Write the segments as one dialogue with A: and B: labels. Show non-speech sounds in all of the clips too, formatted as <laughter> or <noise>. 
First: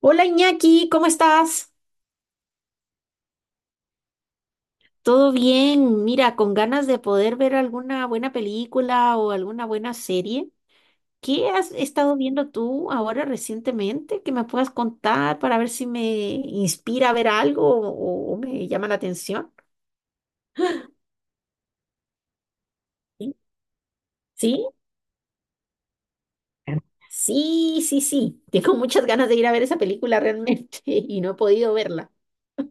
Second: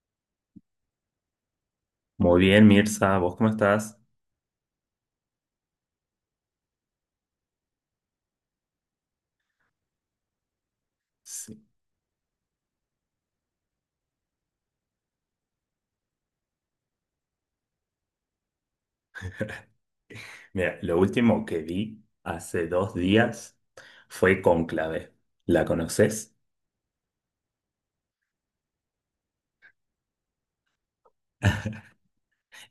A: Hola Iñaki, ¿cómo estás?
B: Muy bien, Mirza, ¿vos cómo estás?
A: ¿Todo bien? Mira, con ganas de poder ver alguna buena película o alguna buena serie. ¿Qué
B: Sí.
A: has estado viendo tú ahora recientemente que me puedas contar para ver si me inspira a ver algo o me llama la atención?
B: Mira, lo último que vi hace dos
A: ¿Sí?
B: días fue
A: ¿Sí?
B: Cónclave. ¿La conoces?
A: Sí, sí, sí. Tengo muchas ganas de ir a ver esa película realmente <laughs> y no he podido verla.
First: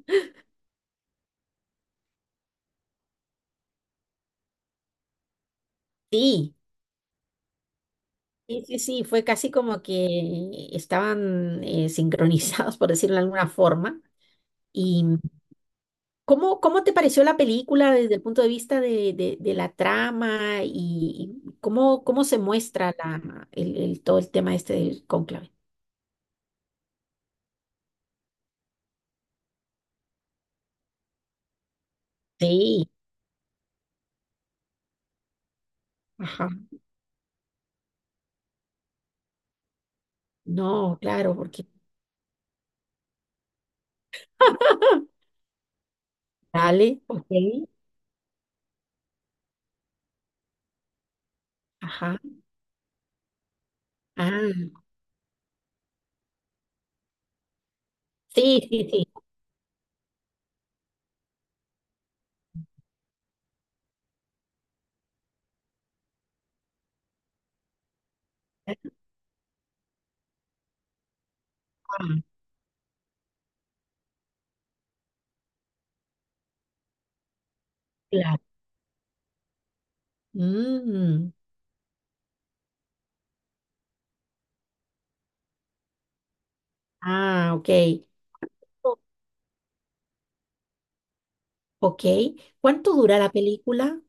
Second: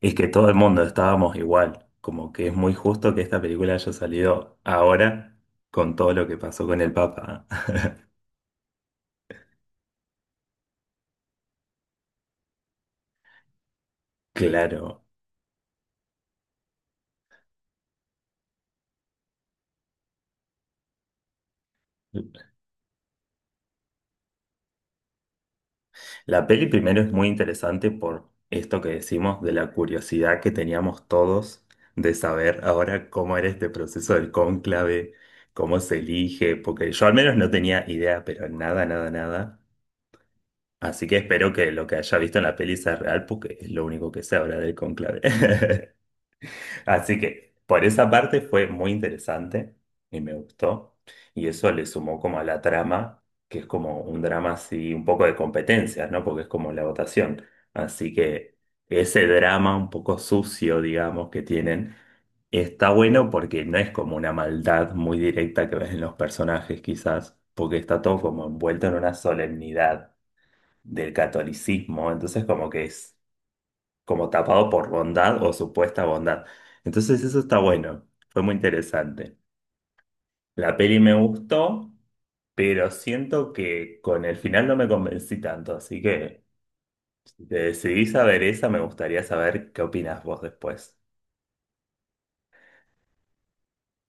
B: Es que todo el mundo estábamos igual, como que es muy justo que esta película haya salido ahora con todo lo que
A: Sí,
B: pasó con el Papa.
A: sí, sí, sí. Fue casi como que estaban sincronizados, por decirlo de alguna forma.
B: <laughs> Claro.
A: y ¿cómo te pareció la película desde el punto de vista de la trama y cómo se muestra todo el tema este del cónclave?
B: La peli primero es muy interesante por esto que decimos de la curiosidad que teníamos todos de saber
A: Sí,
B: ahora cómo era este proceso del cónclave, cómo se
A: ajá.
B: elige, porque yo al menos no tenía idea, pero nada, nada, nada.
A: No,
B: Así que
A: claro,
B: espero
A: porque
B: que lo que haya visto en la peli sea real, porque es lo único que se habla del cónclave. <laughs>
A: dale,
B: Así
A: ok,
B: que por esa parte fue muy interesante y me gustó. Y eso le
A: ajá.
B: sumó como a la trama, que es como un drama
A: Ah,
B: así, un poco de competencias, ¿no? Porque es como la votación. Así que
A: sí, sí, sí.
B: ese drama un poco sucio, digamos, que tienen, está bueno porque no es como una maldad muy directa que ves en los personajes, quizás, porque está todo como envuelto en una solemnidad del catolicismo.
A: Ah,
B: Entonces como que es como tapado por bondad o supuesta bondad. Entonces eso está bueno, fue
A: claro.
B: muy interesante. La peli me
A: Mm,
B: gustó, pero siento que con el final no me convencí tanto, así que si
A: ah,
B: te
A: ok.
B: decidís a ver esa, me
A: O-
B: gustaría saber qué opinas vos después.
A: Ok. ¿Cuánto dura la película?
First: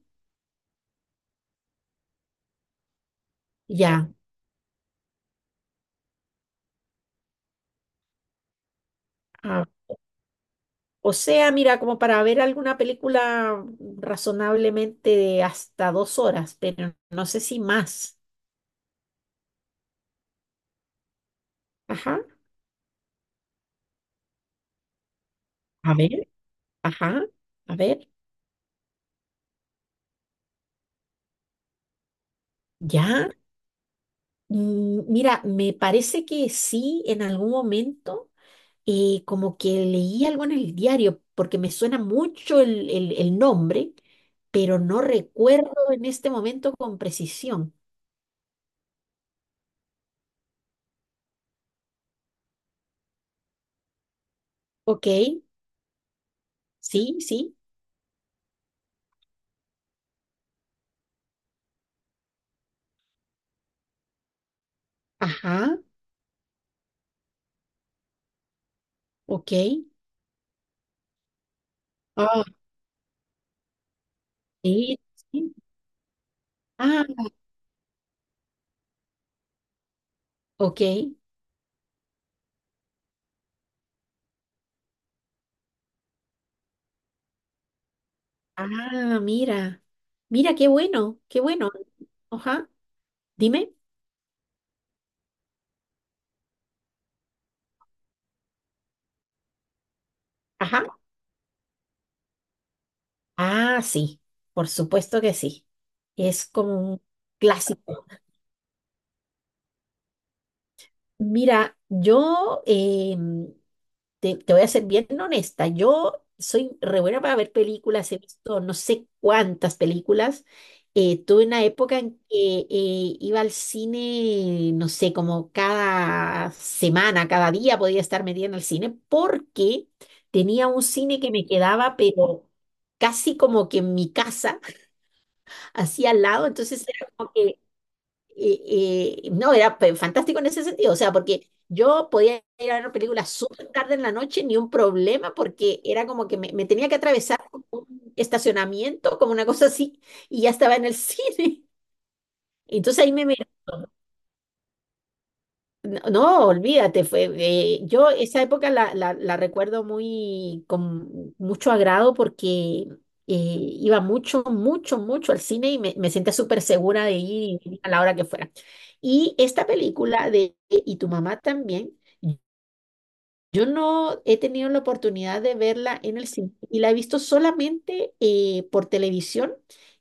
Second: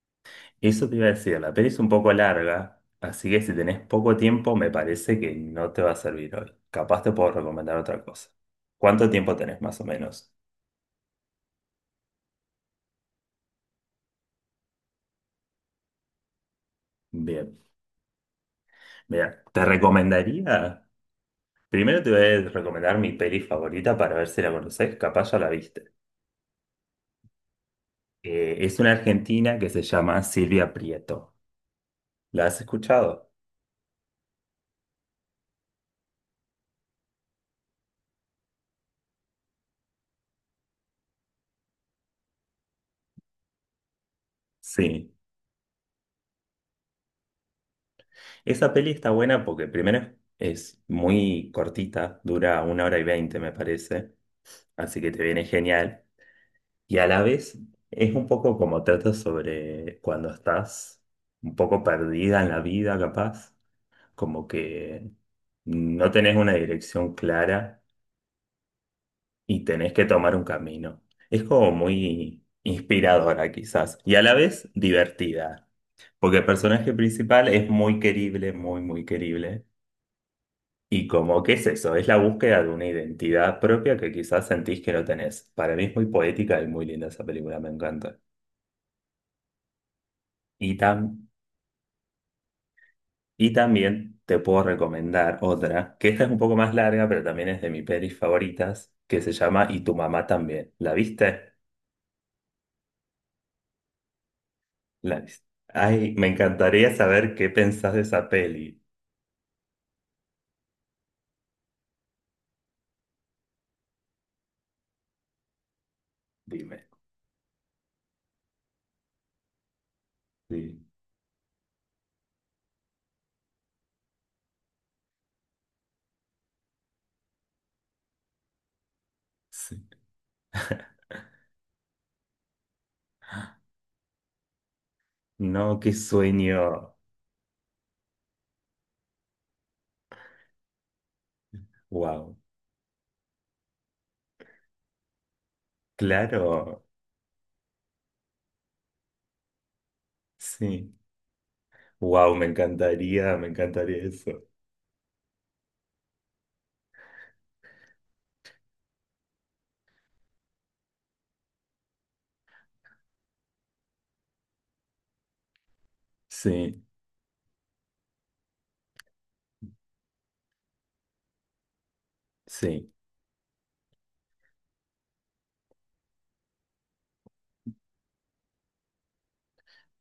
B: Eso te iba a decir, la peli es un poco larga, así que si tenés
A: Ya.
B: poco tiempo, me parece que no te va a servir hoy. Capaz te puedo recomendar otra cosa. ¿Cuánto tiempo tenés más o menos?
A: O sea, mira, como para ver alguna película razonablemente de hasta 2 horas, pero no sé
B: Bien,
A: si más.
B: mira, te recomendaría. Primero te
A: Ajá,
B: voy a recomendar mi peli favorita para ver si la conoces, capaz ya la viste.
A: a ver, ajá, a ver,
B: Es una argentina que se llama Silvia Prieto. ¿La has escuchado?
A: ya. Mira, me parece que sí, en algún momento, como que leí algo en el diario, porque me suena mucho el nombre, pero no
B: Sí.
A: recuerdo en este momento con precisión.
B: Esa peli está buena porque primero es muy cortita, dura 1 hora y 20 me parece, así
A: Ok,
B: que te viene genial. Y a
A: sí,
B: la
A: sí,
B: vez es un poco como trata sobre cuando estás un poco perdida en la vida, capaz, como que
A: ajá,
B: no tenés una dirección clara
A: ok.
B: y tenés que tomar un camino. Es como muy
A: Ah,
B: inspiradora quizás y a la vez
A: sí, sí.
B: divertida, porque el personaje
A: Ah,
B: principal es muy querible, muy, muy querible.
A: ok.
B: Y como, ¿qué es eso? Es la búsqueda de una identidad propia que quizás sentís que no tenés. Para mí es muy poética y muy linda esa película, me encanta.
A: Ah, mira. Mira, qué
B: Y,
A: bueno,
B: tam-
A: qué bueno. Ajá.
B: y
A: Dime.
B: también te puedo recomendar otra, que esta es un poco más larga, pero también es de mis pelis favoritas, que se llama Y tu mamá también.
A: Ajá.
B: ¿La viste?
A: Ah, sí. Por supuesto
B: La-
A: que sí.
B: Ay, me
A: Es como
B: encantaría
A: un
B: saber qué pensás de
A: clásico.
B: esa peli.
A: Mira, te voy a ser bien honesta, yo soy
B: Dime.
A: re buena para ver películas, he visto no sé cuántas películas.
B: Sí.
A: Tuve una época en que iba al cine, no sé, como cada semana, cada día podía estar metida en el cine
B: Sí.
A: porque tenía un cine que me quedaba, pero casi como que en mi casa, <laughs>
B: No, qué
A: así al lado, entonces
B: sueño.
A: era como que y no, era fantástico en ese sentido, o sea, porque yo
B: Wow.
A: podía ir a ver películas súper tarde en la noche, ni un problema, porque era como que me
B: Claro.
A: tenía que atravesar como un estacionamiento, como una cosa así, y ya estaba en
B: Sí.
A: el cine.
B: Wow,
A: <laughs> Entonces ahí me miró.
B: me encantaría eso.
A: No, no, olvídate, yo esa época la recuerdo muy con mucho agrado porque iba mucho, mucho, mucho al cine y me sentía súper
B: Sí,
A: segura de ir a la hora que fuera. Y esta película de Y tu mamá también,
B: sí,
A: yo no he tenido la oportunidad de verla en el cine y la he visto solamente por televisión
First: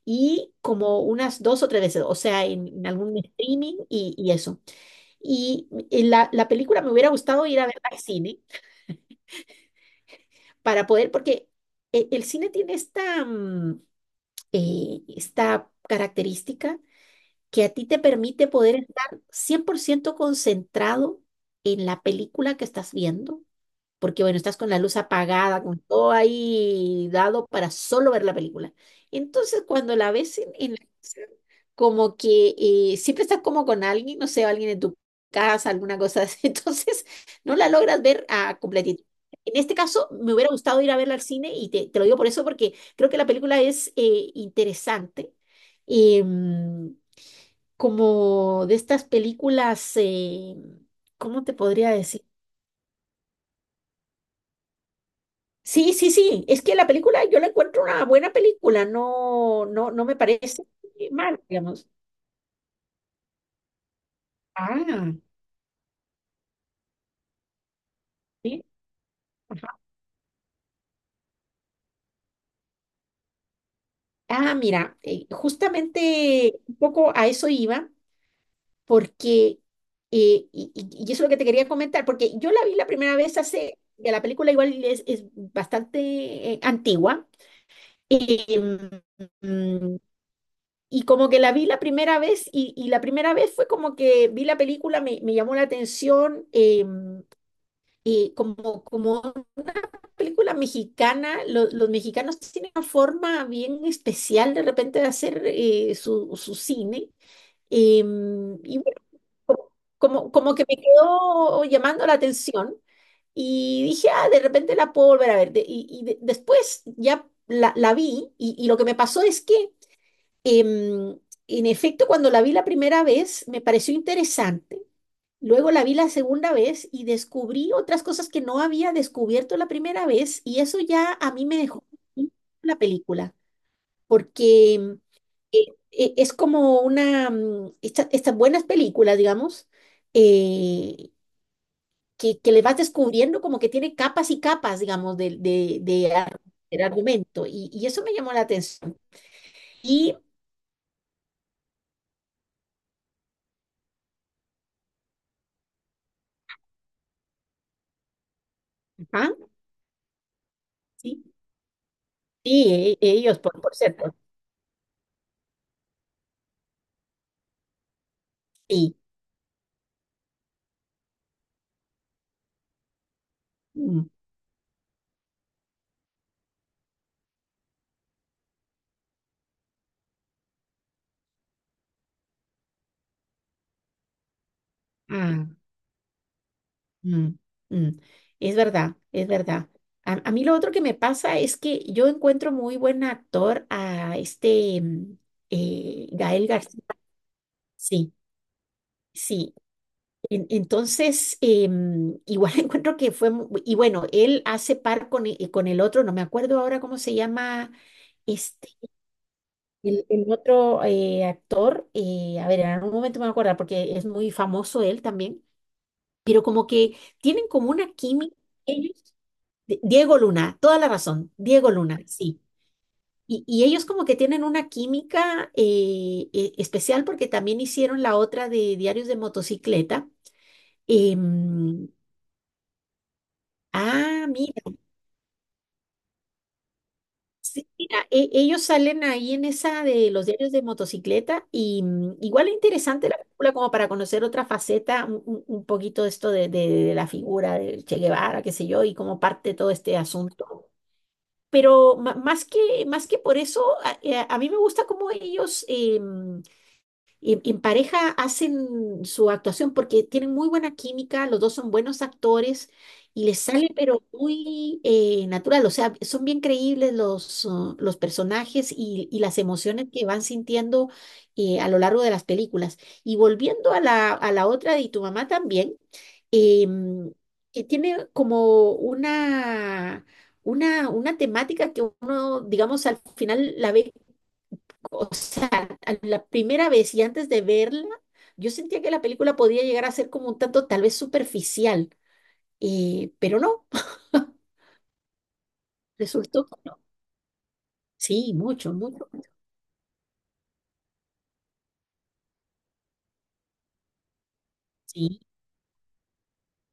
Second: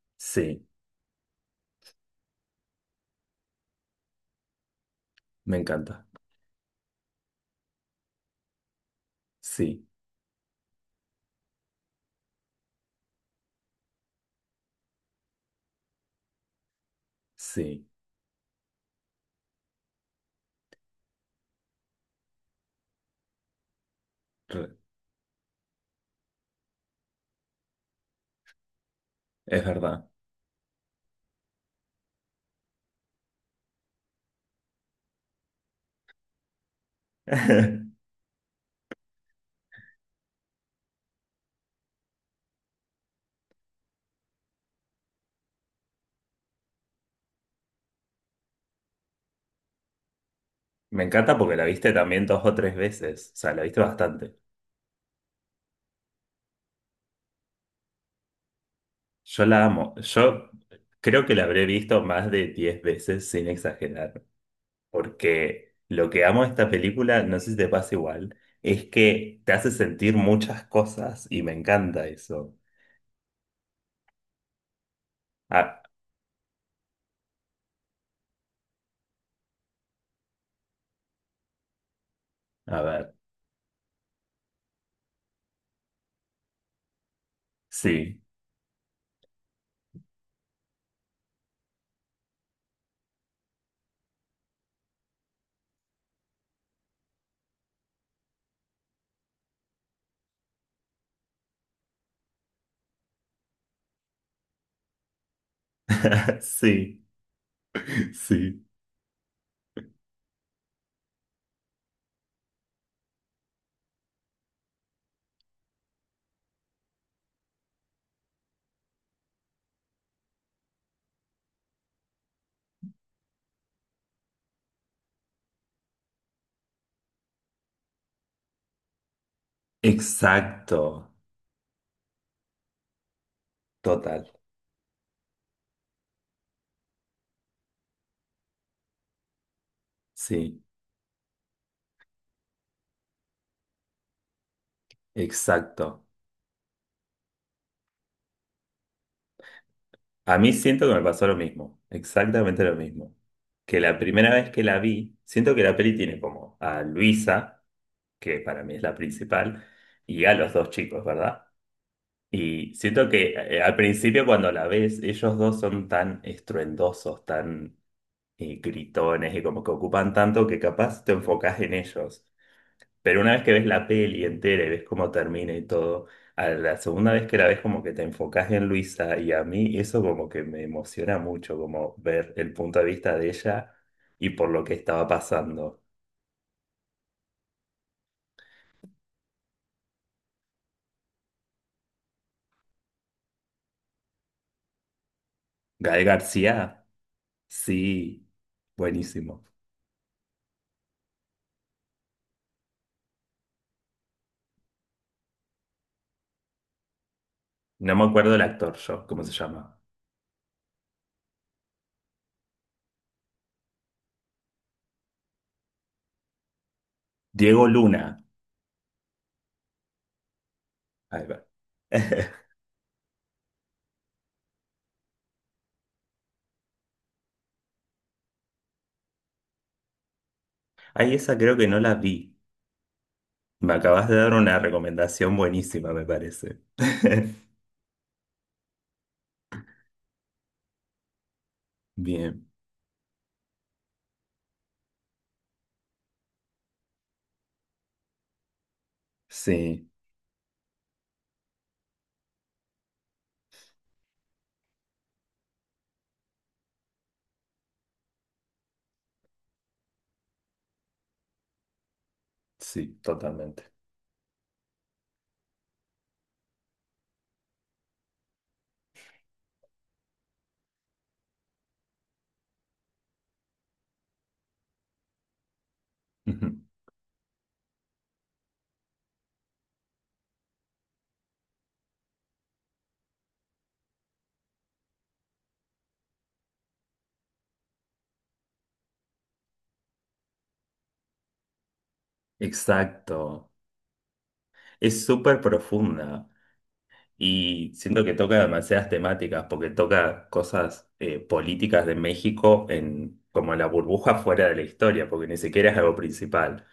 A: y
B: sí,
A: como unas dos o tres veces, o sea, en algún streaming y eso.
B: me
A: Y
B: encanta.
A: la película me hubiera gustado ir a verla al cine
B: Sí,
A: para poder, porque el cine tiene esta característica que a
B: sí,
A: ti te permite poder estar 100% concentrado en la película que estás viendo porque bueno, estás con
B: re-
A: la luz apagada, con todo ahí dado para solo ver la película. Entonces,
B: es
A: cuando
B: verdad.
A: la ves en la casa, como que siempre estás como con alguien, no sé, alguien en tu casa, alguna cosa así, <laughs> entonces no la logras
B: <laughs>
A: ver a completitud. En este caso, me hubiera gustado ir a verla al cine y te lo digo por eso, porque creo que la película es interesante. Em, Como de estas películas,
B: Me encanta
A: ¿cómo te
B: porque la
A: podría
B: viste también
A: decir?
B: dos o tres veces. O sea, la viste bastante.
A: Sí, sí, sí. Es que la película, yo la encuentro una buena película.
B: Yo la
A: No, no,
B: amo.
A: no me
B: Yo
A: parece
B: creo que
A: mal,
B: la habré
A: digamos.
B: visto más de 10 veces sin exagerar.
A: Ah,
B: Porque lo que amo de esta película, no sé si te pasa igual,
A: sí.
B: es que te hace
A: Ajá.
B: sentir muchas cosas y me encanta eso.
A: Ah, mira,
B: Ah,
A: justamente un poco a eso iba, porque, y eso es lo que te quería comentar, porque yo la vi
B: a
A: la
B: ver,
A: primera vez hace, que la película igual es, bastante antigua,
B: sí,
A: em, mm, y como que la vi la primera vez, y la primera vez fue como que vi la película, me llamó la atención, y como una película mexicana, los mexicanos tienen una forma bien especial de repente de hacer su,
B: <laughs>
A: su
B: sí,
A: cine.
B: sí,
A: Y bueno, co- como que me quedó llamando la atención y dije, ah, de repente la puedo volver a ver. Después ya la vi y lo que me pasó es que, em, en efecto, cuando la vi la primera vez, me pareció interesante. Luego la vi la segunda vez y descubrí otras cosas que no había descubierto la primera vez y eso
B: exacto,
A: ya a mí me dejó la película,
B: total,
A: porque eh, es como estas buenas películas, digamos,
B: sí,
A: eh, que le vas descubriendo como que tiene capas y capas, digamos,
B: exacto.
A: del argumento y eso me llamó la atención. Y,
B: A mí siento que me pasó lo mismo, exactamente lo mismo. Que la primera vez que la vi, siento que la peli tiene como a Luisa, que para mí es la
A: ajá,
B: principal, y a los dos chicos,
A: sí,
B: ¿verdad?
A: sí.
B: Y
A: e-
B: siento que
A: ellos, por,
B: al
A: por cierto,
B: principio cuando la ves, ellos dos son tan estruendosos, tan
A: sí.
B: gritones y como que ocupan tanto que capaz te enfocás en ellos. Pero una vez que ves la peli entera y ves cómo termina y todo, a la segunda vez que la ves como que te enfocás en Luisa y a mí eso como que me emociona mucho, como ver el punto de vista de ella y por lo que estaba
A: Mm.
B: pasando.
A: Mm. Mm. Es verdad, es verdad. A mí lo otro que me pasa es que yo encuentro muy buen actor a este
B: Gael
A: Gael García.
B: García,
A: Sí,
B: sí, buenísimo.
A: sí. Entonces, igual <laughs> encuentro que y bueno, él hace par con el otro, no me acuerdo ahora cómo se llama
B: No me acuerdo el
A: este,
B: actor yo, ¿cómo se llama?
A: el otro actor. A ver, en algún momento me voy a acordar porque es muy famoso él también, pero como que tienen
B: Diego
A: como una
B: Luna.
A: química. Diego Luna, toda la
B: Ahí
A: razón,
B: va.
A: Diego Luna, sí.
B: <laughs>
A: Y ellos como que tienen una química especial porque también hicieron la otra de Diarios de Motocicleta.
B: Ahí esa creo que no
A: Em,
B: la vi. Me acabas de
A: ah,
B: dar una
A: mira,
B: recomendación buenísima, me parece. <laughs>
A: sí, mira, ellos salen ahí en esa de los Diarios de Motocicleta y igual
B: Bien.
A: es interesante la película como para conocer otra faceta, un poquito esto de la figura de Che Guevara, qué sé yo, y cómo parte todo
B: Sí,
A: este asunto. Pero más que, más que por eso, a mí me gusta cómo ellos, y en pareja hacen su actuación porque tienen muy buena química, los dos son buenos actores
B: sí,
A: y les sale
B: totalmente.
A: pero muy natural, o sea, son bien creíbles los personajes y las emociones que van sintiendo a lo largo de las películas. Y volviendo a la otra de Y tu mamá también,
B: Ujú.
A: em, que tiene como una. Una temática que uno, digamos, al final la ve, o sea, a la primera vez y antes de verla, yo sentía que la película podía llegar a ser como un tanto tal vez superficial, pero
B: Exacto.
A: no, <laughs>
B: Es súper profunda.
A: resultó que no.
B: Y siento que
A: Sí,
B: toca
A: mucho,
B: demasiadas
A: mucho, mucho.
B: temáticas, porque toca cosas políticas de México en como la burbuja fuera de la historia,
A: Sí,
B: porque ni siquiera es algo principal.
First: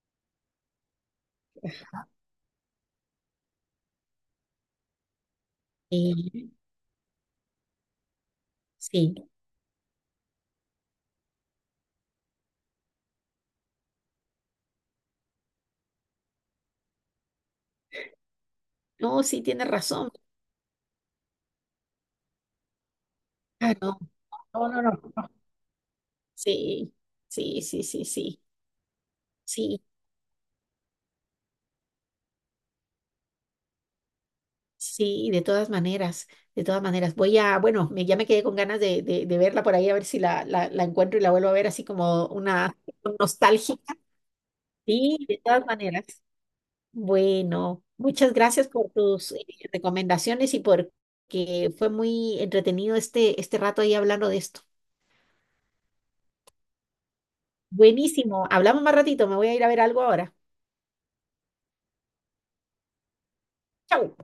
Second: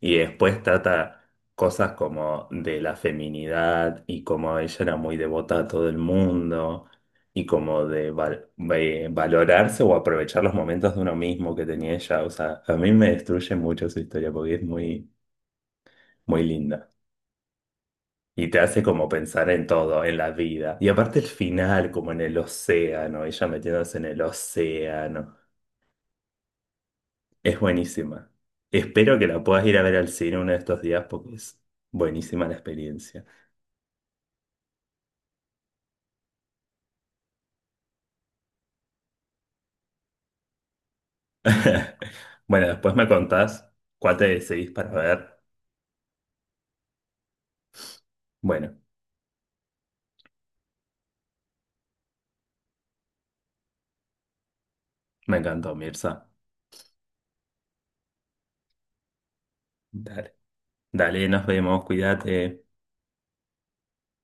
B: Y después trata cosas como de la feminidad y como ella era muy devota a todo el
A: eh,
B: mundo y como de
A: sí.
B: valorarse o aprovechar los momentos de uno mismo que tenía ella. O sea, a mí me destruye mucho su historia porque es muy, muy linda. Y te hace como
A: No, sí,
B: pensar en
A: tienes
B: todo,
A: razón.
B: en la vida. Y aparte el final, como en el océano, ella
A: Ah,
B: metiéndose
A: no,
B: en el
A: no, no, no.
B: océano.
A: Sí,
B: Es
A: sí, sí, sí,
B: buenísima.
A: sí,
B: Espero que la puedas ir a
A: sí,
B: ver al cine uno de estos días porque es buenísima la experiencia.
A: sí, de todas maneras, de todas maneras. Bueno, ya me quedé con ganas de verla por ahí, a ver si la encuentro y la vuelvo a ver así
B: <laughs>
A: como
B: Bueno,
A: una
B: después me contás
A: nostálgica.
B: cuál te decidís para
A: Sí,
B: ver.
A: de todas maneras. Bueno, muchas gracias
B: Bueno,
A: por tus recomendaciones y por que fue muy entretenido este rato ahí hablando de esto.
B: me encantó, Mirza.
A: Buenísimo. Hablamos más ratito. Me voy a ir a ver algo
B: Dale.
A: ahora.
B: Dale, nos vemos, cuídate.
A: Chau.